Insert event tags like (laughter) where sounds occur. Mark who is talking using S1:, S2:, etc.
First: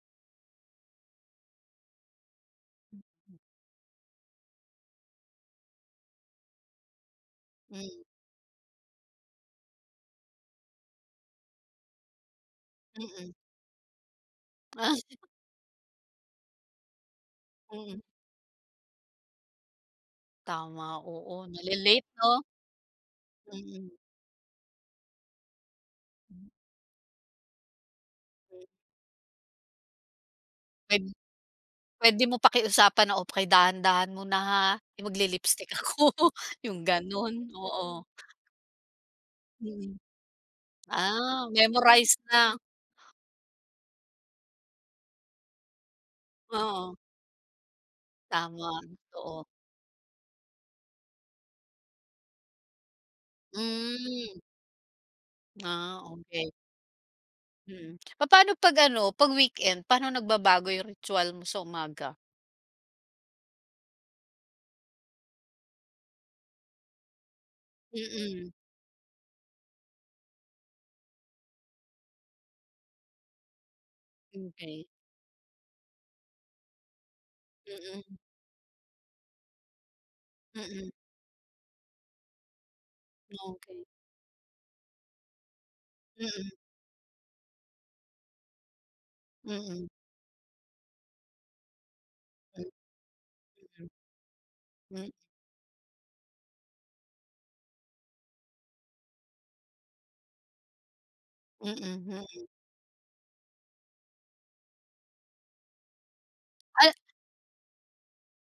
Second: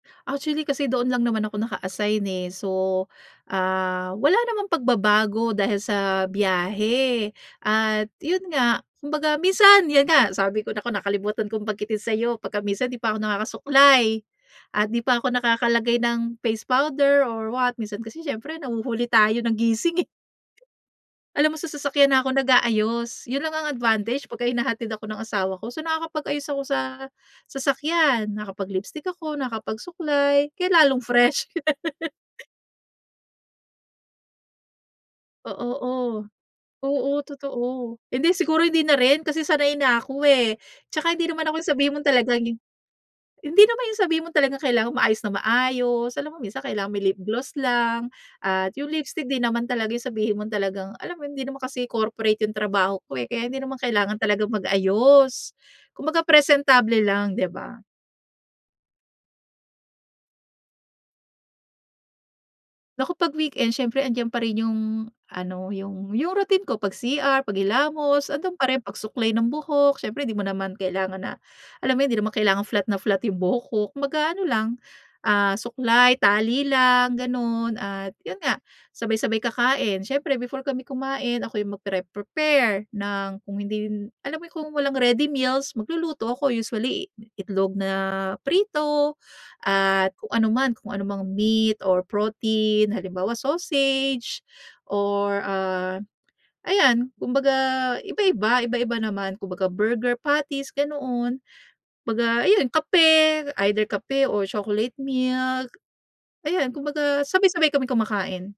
S1: Actually, kasi doon lang naman ako naka-assign, eh. So,
S2: Mm.
S1: ah, wala namang pagbabago dahil sa biyahe.
S2: Mm.
S1: At yun nga, kumbaga minsan 'yan nga sabi ko, naku, nakalimutan kong banggitin sa'yo, pagka minsan 'di pa ako
S2: Mm.
S1: nakakasuklay. At 'di pa
S2: (chuckles)
S1: ako nakakalagay ng face powder or what, minsan
S2: Mm.
S1: kasi siyempre, nahuhuli tayo ng gising, eh.
S2: Tama. Oo,
S1: Alam mo sa
S2: nale-late
S1: sasakyan na ako
S2: 'no?
S1: nag-aayos. Yun lang ang
S2: Mm.
S1: advantage pagka hinahatid ako ng asawa ko. So nakakapag-ayos
S2: Hmm.
S1: ako sa sasakyan,
S2: Mm.
S1: nakakapag-lipstick ako, nakakapag-suklay kaya lalong
S2: Pem
S1: fresh.
S2: puwede mo
S1: (laughs)
S2: pakiusapan na, "Oh, pakidahan-dahan muna, ha. Eh,
S1: Oo,
S2: magli-lipstick ako."
S1: o.
S2: (chuckles) Yung
S1: Oo,
S2: gano'n,
S1: totoo.
S2: oo.
S1: Hindi siguro, hindi na rin, kasi sanay
S2: Mm.
S1: na ako, eh. 'Tsaka hindi
S2: Ah,
S1: naman ako yung sabihin mo
S2: memorize
S1: talagang
S2: na?
S1: hindi naman yung sabihin mo talagang kailangan maayos na maayos. Alam mo, minsan kailangan
S2: Oo.
S1: may lip gloss lang at
S2: Tama,
S1: yung lipstick. 'Di
S2: totoo.
S1: naman talaga yung sabihin mong talagang alam mo yun, hindi naman kasi corporate yung trabaho ko, eh, kaya hindi naman kailangan
S2: Hmm.
S1: talagang mag-ayos.
S2: Ah,
S1: Kumbaga
S2: okey.
S1: presentable lang, di ba?
S2: Mm. Papaano 'pag ano, 'pag weekend, paano nagbabago yung ritwal mo sa umaga?
S1: Naku, 'pag weekend siyempre 'andiyan pa rin yung ano, yung yung routine ko. Pag-CR, paghilamos,
S2: Mm.
S1: ando'n pa rin. Pagsuklay ng buhok, siyempre 'di mo naman kailangan na alam mo, hindi naman kailangan flat na flat yung buhok ko. Kumbaga ano
S2: Mm,
S1: lang,
S2: key.
S1: ah, suklay, tali lang, gano'n.
S2: Mm.
S1: At yun nga, sabay-sabay kakain. Siyempre before kami
S2: Mm.
S1: kumain, ako'y magpre-prepare ng kung
S2: Okey.
S1: hindi yun alam mo kung walang ready meals, magluluto ako,
S2: Mm.
S1: usually itlog na prito
S2: Mm.
S1: at kung ano man, kung ano mang meat or
S2: M
S1: protein. Halimbawa,
S2: Mm.
S1: sausage
S2: M
S1: or, ah, ayan, kumbaga iba-iba. Iba-iba naman, kumbaga burger patties, ganoon.
S2: Mm,
S1: 'Baga,
S2: mm.
S1: ayun kape, either kape or chocolate milk. Ayan,
S2: Al
S1: kumbaga sabay-sabay kaming kumakain.